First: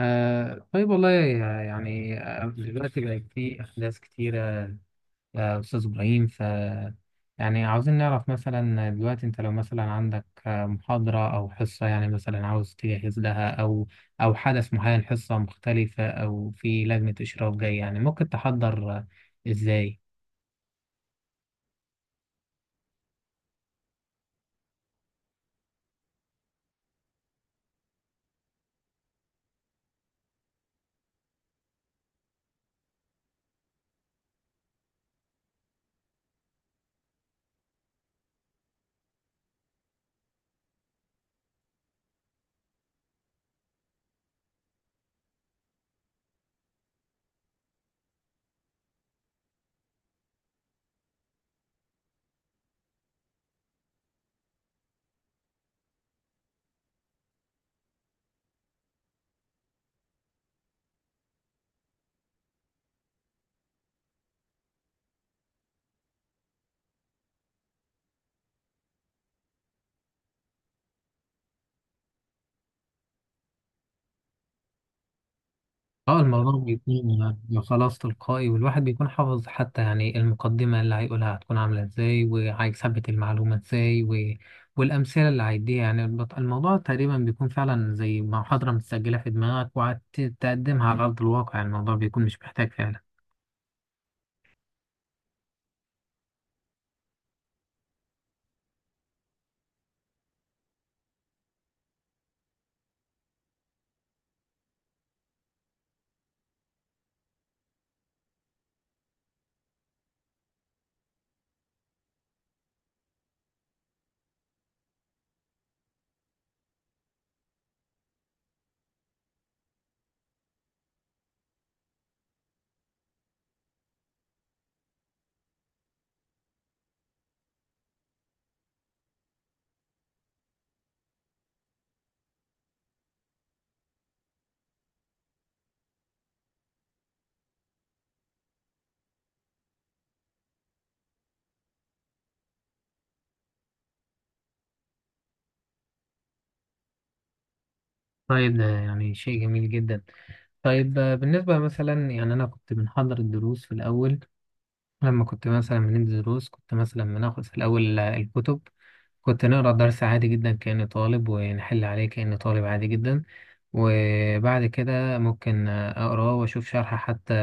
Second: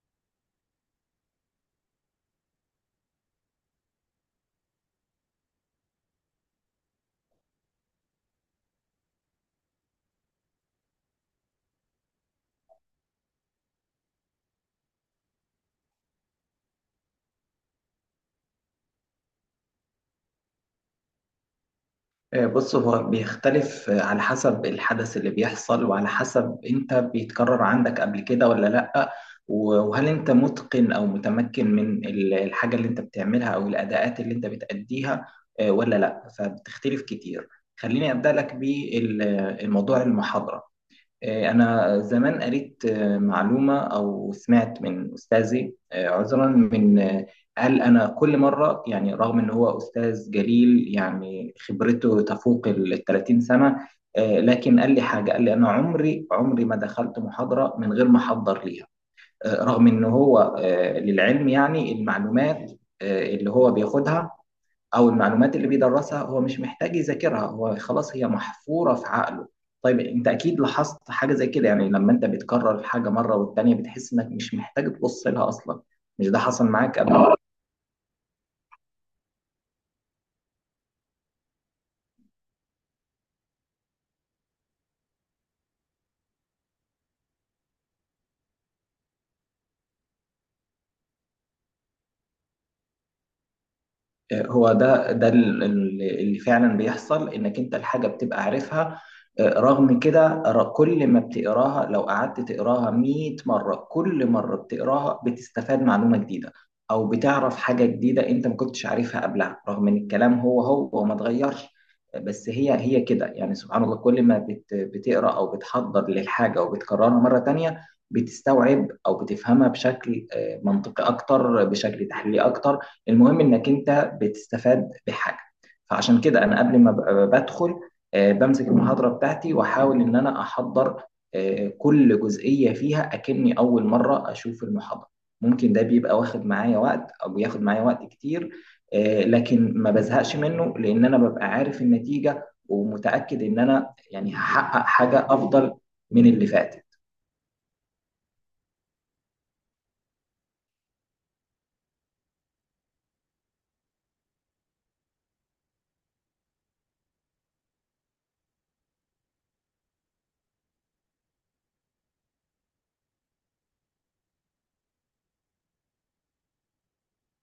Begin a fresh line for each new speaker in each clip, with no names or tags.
آه طيب والله. يعني دلوقتي بقى في أحداث كتيرة يا أستاذ إبراهيم يعني عاوزين نعرف مثلا دلوقتي أنت لو مثلا عندك محاضرة أو حصة يعني مثلا عاوز تجهز لها أو حدث معين حصة مختلفة أو في لجنة إشراف جاي يعني ممكن تحضر إزاي؟
بص هو بيختلف على حسب الحدث اللي بيحصل وعلى حسب انت بيتكرر عندك قبل كده ولا لأ. و- وهل انت متقن او متمكن من الحاجة اللي انت بتعملها او الأداءات اللي انت بتأديها ولا لأ، فبتختلف كتير. خليني أبدأ لك بالموضوع المحاضرة. أنا زمان قريت معلومة أو سمعت من أستاذي، عذرا من قال: أنا كل مرة يعني رغم إن هو أستاذ جليل يعني خبرته تفوق ال 30 سنة، لكن قال لي حاجة، قال لي: أنا عمري ما دخلت محاضرة من غير ما أحضر ليها، رغم إن هو للعلم يعني المعلومات اللي هو بياخدها او المعلومات اللي بيدرسها هو مش محتاج يذاكرها، هو خلاص هي محفورة في عقله. طيب انت اكيد لاحظت حاجة زي كده، يعني لما انت بتكرر الحاجة مرة والتانية بتحس انك مش محتاج تبص لها اصلا.
اه،
مش ده
الموضوع
حصل
بيكون
معاك قبل؟
يعني خلاص تلقائي والواحد بيكون حافظ حتى يعني المقدمة اللي هيقولها هتكون عاملة ازاي وهيثبت المعلومة ازاي والأمثلة اللي هيديها يعني الموضوع تقريبا بيكون فعلا زي محاضرة متسجلة في دماغك وهتقدمها على أرض الواقع يعني الموضوع بيكون مش محتاج فعلا.
هو ده اللي فعلا بيحصل، انك انت الحاجه بتبقى عارفها، رغم كده كل ما بتقراها، لو قعدت تقراها 100 مره كل مره بتقراها بتستفاد معلومه جديده او بتعرف حاجه جديده انت ما كنتش عارفها قبلها، رغم ان الكلام هو هو وما اتغيرش. بس هي كده يعني، سبحان الله، كل ما بتقرا او بتحضر للحاجه وبتكررها مره تانية بتستوعب او بتفهمها بشكل منطقي اكتر، بشكل تحليلي اكتر. المهم انك انت بتستفاد بحاجه. فعشان كده انا قبل ما بدخل بمسك المحاضره بتاعتي واحاول ان انا احضر كل جزئيه فيها، اكني اول مره اشوف المحاضره. ممكن ده بيبقى واخد معايا وقت او بياخد معايا وقت كتير، لكن ما بزهقش منه لان انا ببقى عارف النتيجه ومتاكد ان انا يعني هحقق حاجه افضل من اللي فات.
طيب ده يعني شيء جميل جدا. طيب بالنسبة مثلا يعني أنا كنت بنحضر الدروس في الأول. لما كنت مثلا بندي دروس كنت مثلا بناخد في الأول الكتب. كنت نقرا الدرس عادي جدا كأني طالب ونحل عليه كأني طالب عادي جدا. وبعد كده ممكن أقراه وأشوف شرح حتى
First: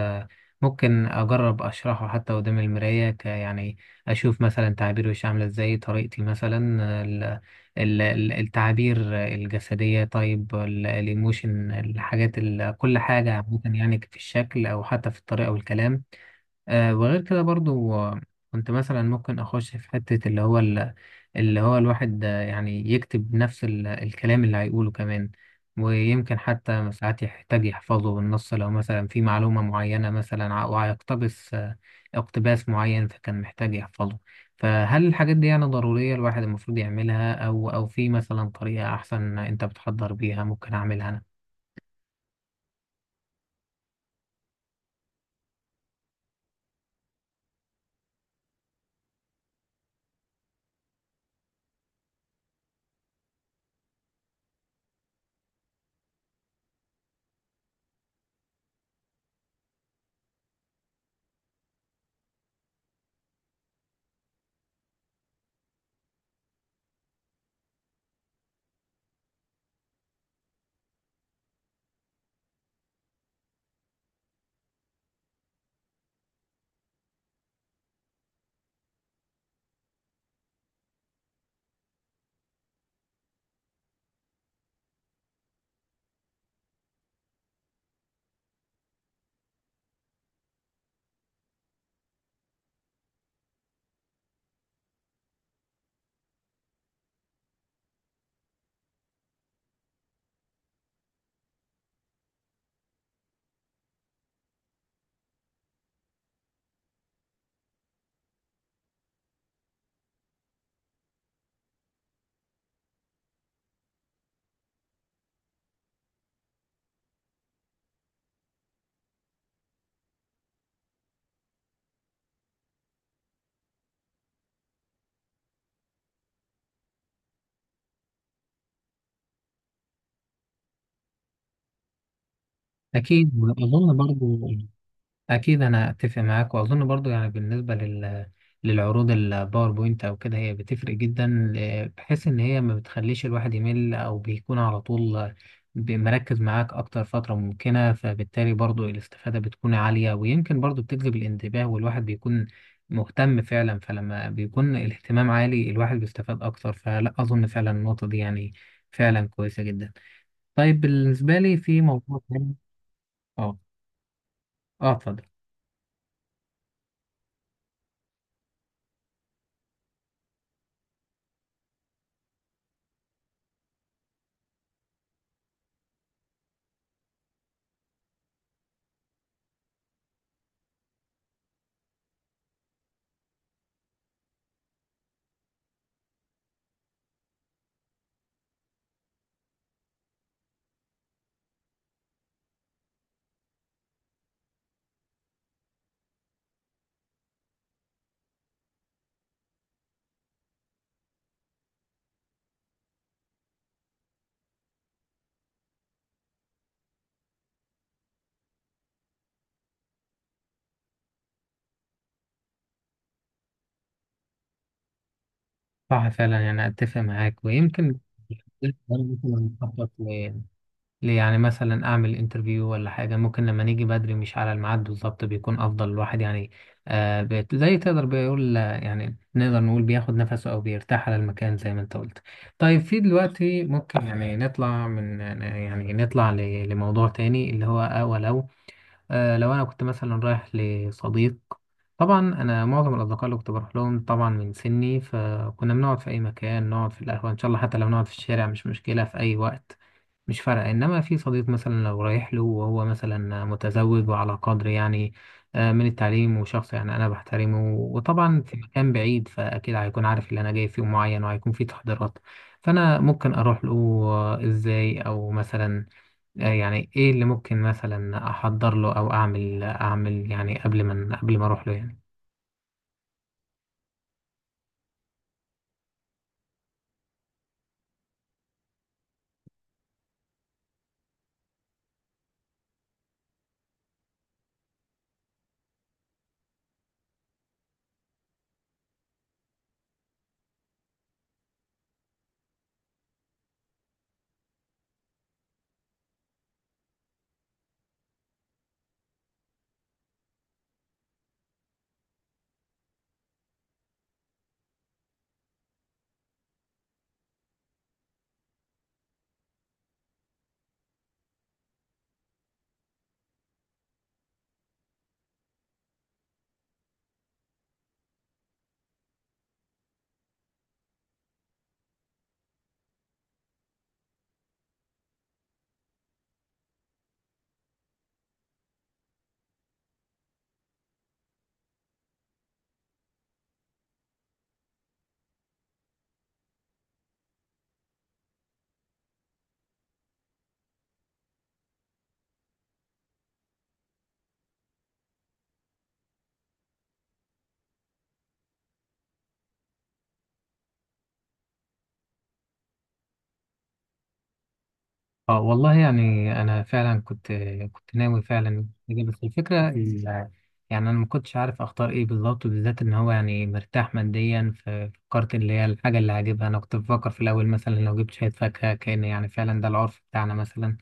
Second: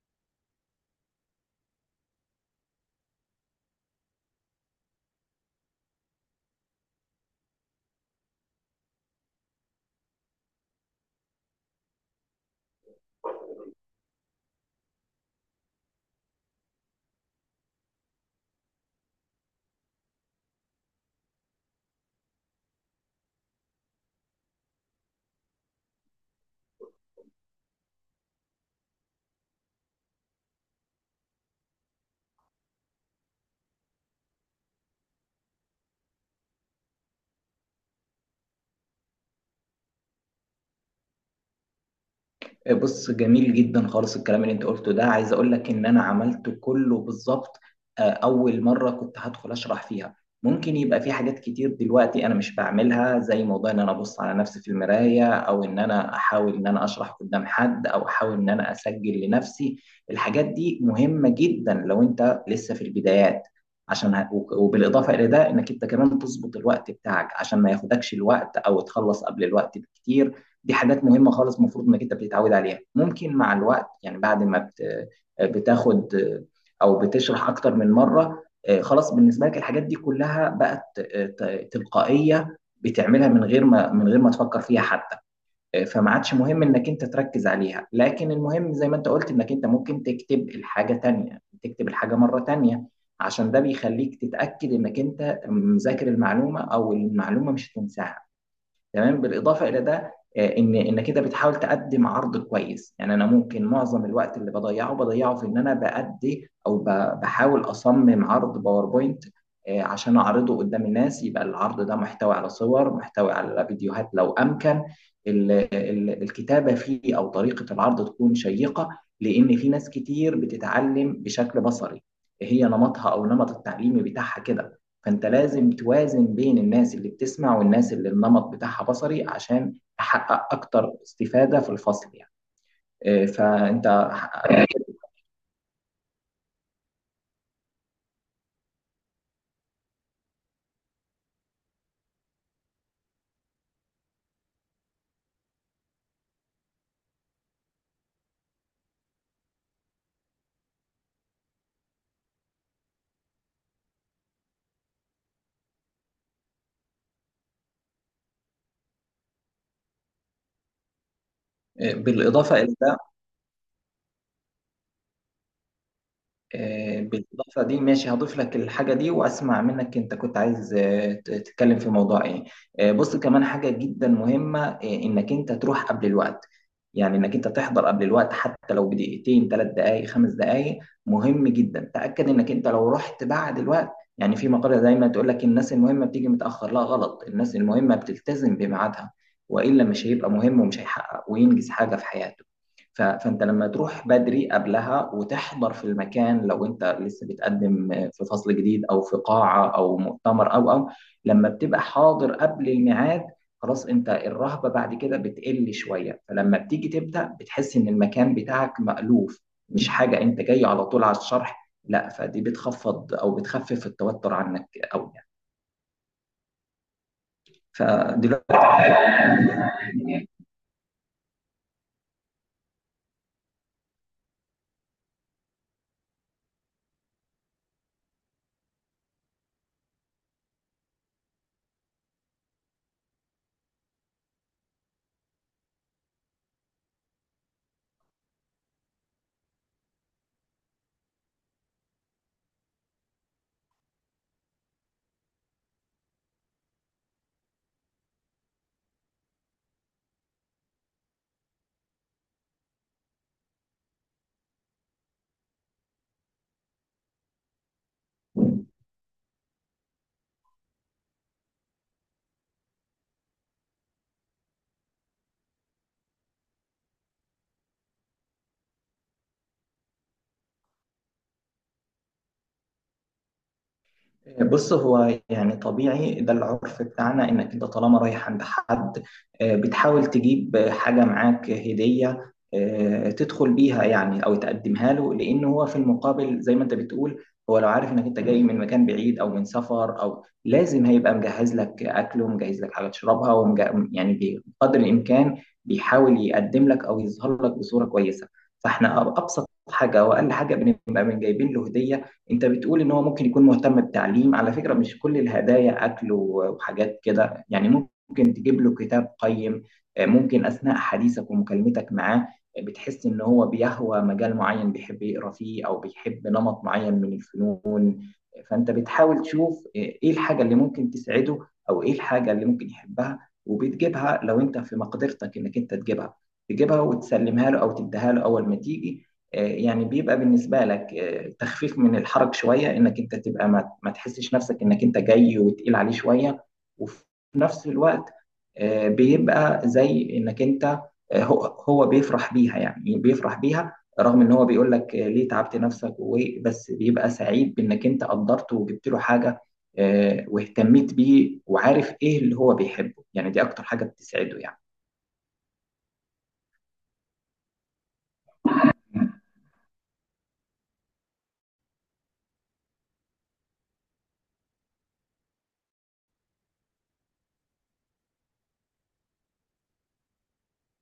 ممكن أجرب أشرحه حتى قدام المراية ك يعني أشوف مثلا تعبير وشي عاملة إزاي طريقتي مثلا ال- التعابير الجسدية. طيب الإيموشن الحاجات كل حاجة عامة يعني في الشكل أو حتى في الطريقة والكلام وغير كده برضو كنت مثلا ممكن اخش في حتة اللي هو اللي هو الواحد يعني يكتب نفس الكلام اللي هيقوله كمان ويمكن حتى ساعات يحتاج يحفظه بالنص لو مثلا في معلومة معينة مثلا وهيقتبس اقتباس معين فكان محتاج يحفظه. فهل الحاجات دي يعني ضرورية الواحد المفروض يعملها أو في مثلا طريقة أحسن أنت بتحضر بيها ممكن أعملها أنا؟
بص، جميل جدا خالص الكلام اللي انت قلته ده، عايز اقول لك ان انا عملته كله بالظبط. اول مره كنت هدخل اشرح فيها ممكن يبقى في حاجات كتير دلوقتي انا مش بعملها، زي موضوع ان انا ابص على نفسي في المرايه، او ان انا احاول ان انا اشرح قدام حد، او احاول ان انا اسجل لنفسي. الحاجات دي مهمه جدا لو انت لسه في البدايات، عشان وبالاضافه الى ده انك انت كمان تظبط الوقت بتاعك عشان ما ياخدكش الوقت او تخلص قبل الوقت بكتير. دي حاجات مهمة خالص المفروض انك انت بتتعود عليها. ممكن مع الوقت يعني بعد ما بتاخد او بتشرح اكتر من مرة خلاص بالنسبة لك الحاجات دي كلها بقت تلقائية، بتعملها من غير ما تفكر فيها حتى، فما عادش مهم انك انت تركز عليها. لكن المهم زي ما انت قلت، انك انت ممكن تكتب الحاجة تانية، تكتب الحاجة مرة تانية، عشان ده بيخليك تتأكد انك انت مذاكر المعلومة او المعلومة مش هتنساها. تمام. بالاضافه الى ده ان كده بتحاول تقدم عرض كويس. يعني انا ممكن معظم الوقت اللي بضيعه في ان انا بأدي او بحاول اصمم عرض باوربوينت عشان اعرضه قدام الناس. يبقى العرض ده محتوي على صور، محتوي على فيديوهات لو امكن، الكتابه فيه او طريقه العرض تكون شيقه، لان في ناس كتير بتتعلم بشكل بصري، هي نمطها او نمط التعليمي بتاعها كده. فانت لازم توازن بين الناس اللي بتسمع والناس اللي النمط بتاعها بصري عشان تحقق اكتر استفادة في الفصل يعني. آه،
أكيد
فانت
وأظن برضو. أكيد أنا أتفق معاك وأظن برضو يعني بالنسبة للعروض الباوربوينت أو كده هي بتفرق جدا بحيث إن هي ما بتخليش الواحد يمل أو بيكون على طول مركز معاك أكتر فترة ممكنة فبالتالي برضو الاستفادة بتكون عالية ويمكن برضو بتجذب الانتباه والواحد بيكون مهتم فعلا. فلما بيكون الاهتمام عالي الواحد بيستفاد أكتر فلا أظن فعلا النقطة دي يعني فعلا كويسة جدا. طيب بالنسبة لي في
آه،
موضوع تاني.
بالاضافة الى
اه. اه، اتفضل.
آه، بالإضافة دي ماشي، هضيف لك الحاجة دي وأسمع منك، أنت كنت عايز تتكلم في موضوع إيه؟ بص، كمان حاجة جدا مهمة، إنك أنت تروح قبل الوقت، يعني إنك أنت تحضر قبل الوقت حتى لو بدقيقتين، ثلاث دقايق، خمس دقايق. مهم جدا تأكد إنك أنت لو رحت بعد الوقت، يعني في مقالة دايما تقول لك: الناس المهمة بتيجي متأخر، لا غلط، الناس المهمة بتلتزم بميعادها، وإلا مش هيبقى مهم ومش هيحقق وينجز حاجة في حياته. ف- فانت لما تروح بدري قبلها وتحضر في المكان، لو انت لسه بتقدم في فصل جديد او في قاعه او مؤتمر او لما بتبقى حاضر قبل الميعاد، خلاص انت الرهبه بعد كده بتقل شويه، فلما بتيجي تبدا بتحس ان المكان بتاعك مألوف، مش حاجه انت جاي على طول على الشرح، لا، فدي بتخفض او بتخفف التوتر عنك قوي يعني.
صح فعلا يعني أتفق معاك ويمكن
فدلوقتي
أنا مثلا أخطط يعني مثلا أعمل انترفيو ولا حاجة ممكن لما نيجي بدري مش على الميعاد بالظبط بيكون أفضل الواحد يعني زي تقدر بيقول يعني نقدر نقول بياخد نفسه أو بيرتاح على المكان زي ما أنت قلت. طيب في دلوقتي ممكن يعني نطلع من يعني نطلع لموضوع تاني اللي هو ولو لو أنا كنت مثلا رايح لصديق. طبعا انا معظم الاصدقاء اللي كنت بروح لهم طبعا من سني فكنا بنقعد في اي مكان نقعد في القهوه ان شاء الله حتى لو نقعد في الشارع مش مشكله في اي وقت. مش فارقه انما في صديق مثلا لو رايح له وهو مثلا متزوج وعلى قدر يعني من التعليم وشخص يعني انا بحترمه وطبعا في مكان بعيد فاكيد هيكون عارف اللي انا جاي في يوم معين وهيكون في تحضيرات فانا ممكن اروح له ازاي او مثلا يعني ايه اللي ممكن مثلا احضر له او اعمل اعمل يعني قبل ما اروح له يعني.
بص، هو يعني طبيعي، ده العرف بتاعنا، انك انت طالما رايح عند حد، بتحاول تجيب حاجة معاك هدية تدخل بيها يعني او تقدمها له، لان هو في المقابل زي ما انت بتقول، هو لو عارف انك انت جاي من مكان بعيد او من سفر، او لازم هيبقى مجهز لك اكل ومجهز لك حاجة تشربها يعني بقدر الامكان بيحاول يقدم لك او يظهر لك بصورة كويسة. فاحنا ابسط حاجة واقل حاجة بنبقى من جايبين له هدية. انت بتقول ان هو ممكن يكون مهتم بالتعليم، على فكرة مش كل الهدايا اكل وحاجات كده يعني، ممكن تجيب له كتاب قيم. ممكن اثناء حديثك ومكالمتك معاه بتحس ان هو بيهوى مجال معين بيحب يقرا فيه، او بيحب نمط معين من الفنون، فانت بتحاول تشوف ايه الحاجه اللي ممكن تسعده، او ايه الحاجه اللي ممكن يحبها، وبتجيبها. لو انت في مقدرتك انك انت تجيبها، تجيبها وتسلمها له او تديها له اول ما تيجي، يعني بيبقى بالنسبه لك تخفيف من الحرج شويه، انك انت تبقى ما تحسش نفسك انك انت جاي وتقيل عليه شويه. وفي نفس الوقت بيبقى زي انك انت هو هو بيفرح بيها يعني، بيفرح بيها، رغم ان هو بيقول لك ليه تعبت نفسك بس بيبقى سعيد بانك انت قدرته وجبت له حاجه واهتميت بيه وعارف ايه اللي هو بيحبه، يعني دي اكتر حاجه بتسعده يعني.
اه والله يعني انا فعلا كنت ناوي فعلا أجي، بس الفكره يعني انا ما كنتش عارف اختار ايه بالظبط بالذات ان هو يعني مرتاح ماديا ففكرت اللي هي الحاجه اللي هجيبها انا كنت بفكر في الاول مثلا لو جبت شويه فاكهه كان يعني فعلا ده العرف بتاعنا مثلا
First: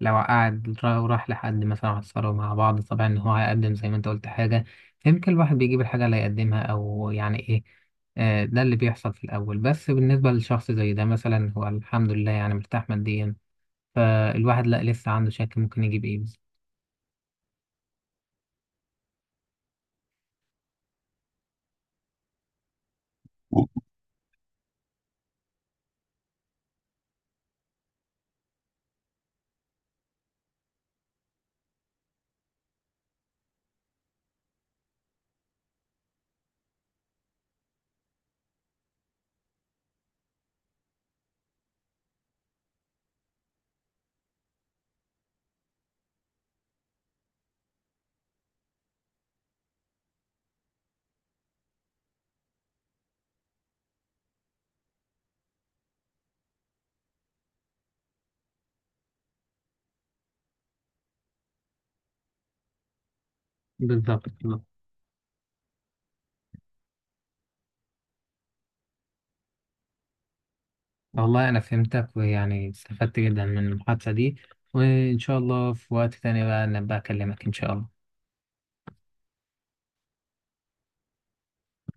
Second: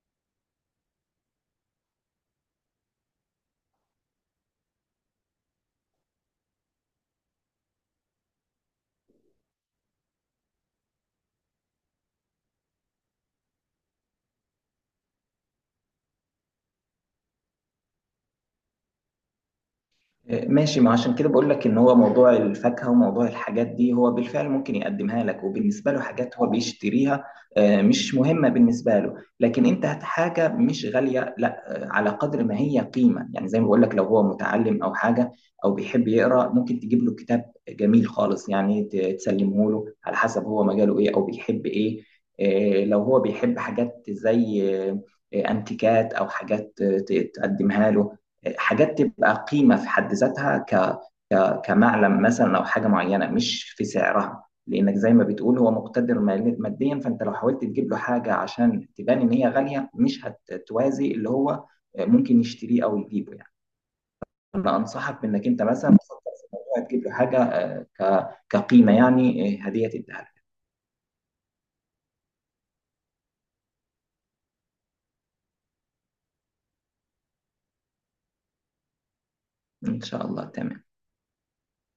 لو قعد وراح لحد مثلا عصروا مع بعض طبعا ان هو هيقدم زي ما انت قلت حاجه فيمكن الواحد بيجيب الحاجه اللي هيقدمها او يعني ايه ده اللي بيحصل في الأول بس بالنسبة لشخص زي ده مثلا هو الحمد لله يعني مرتاح ماديا فالواحد لا لسه عنده شك ممكن يجيب ايه بس.
ماشي، ما عشان كده بقول لك ان هو موضوع الفاكهه وموضوع الحاجات دي هو بالفعل ممكن يقدمها لك، وبالنسبه له حاجات هو بيشتريها، مش مهمه بالنسبه له. لكن انت هات حاجه مش غاليه، لا على قدر ما هي قيمه، يعني زي ما بقول لك لو هو متعلم او حاجه او بيحب يقرا، ممكن تجيب له كتاب جميل خالص، يعني تسلمه له على حسب هو مجاله ايه او بيحب ايه. لو هو بيحب حاجات زي انتيكات او حاجات تقدمها له، حاجات تبقى قيمة في حد ذاتها، كمعلم مثلا، أو حاجة معينة مش في سعرها، لأنك زي ما بتقول هو مقتدر ماديا، فأنت لو حاولت تجيب له حاجة عشان تبان إن هي غالية، مش هتوازي اللي هو ممكن يشتريه أو يجيبه يعني.
بالظبط بالظبط.
أنا أنصحك بإنك أنت مثلا تفكر في الموضوع، تجيب له حاجة كقيمة يعني، هدية تديها له.
والله انا فهمتك ويعني استفدت جدا من المحادثة دي وان شاء الله في وقت تاني بقى نبقى اكلمك ان شاء الله.
إن شاء الله. تمام.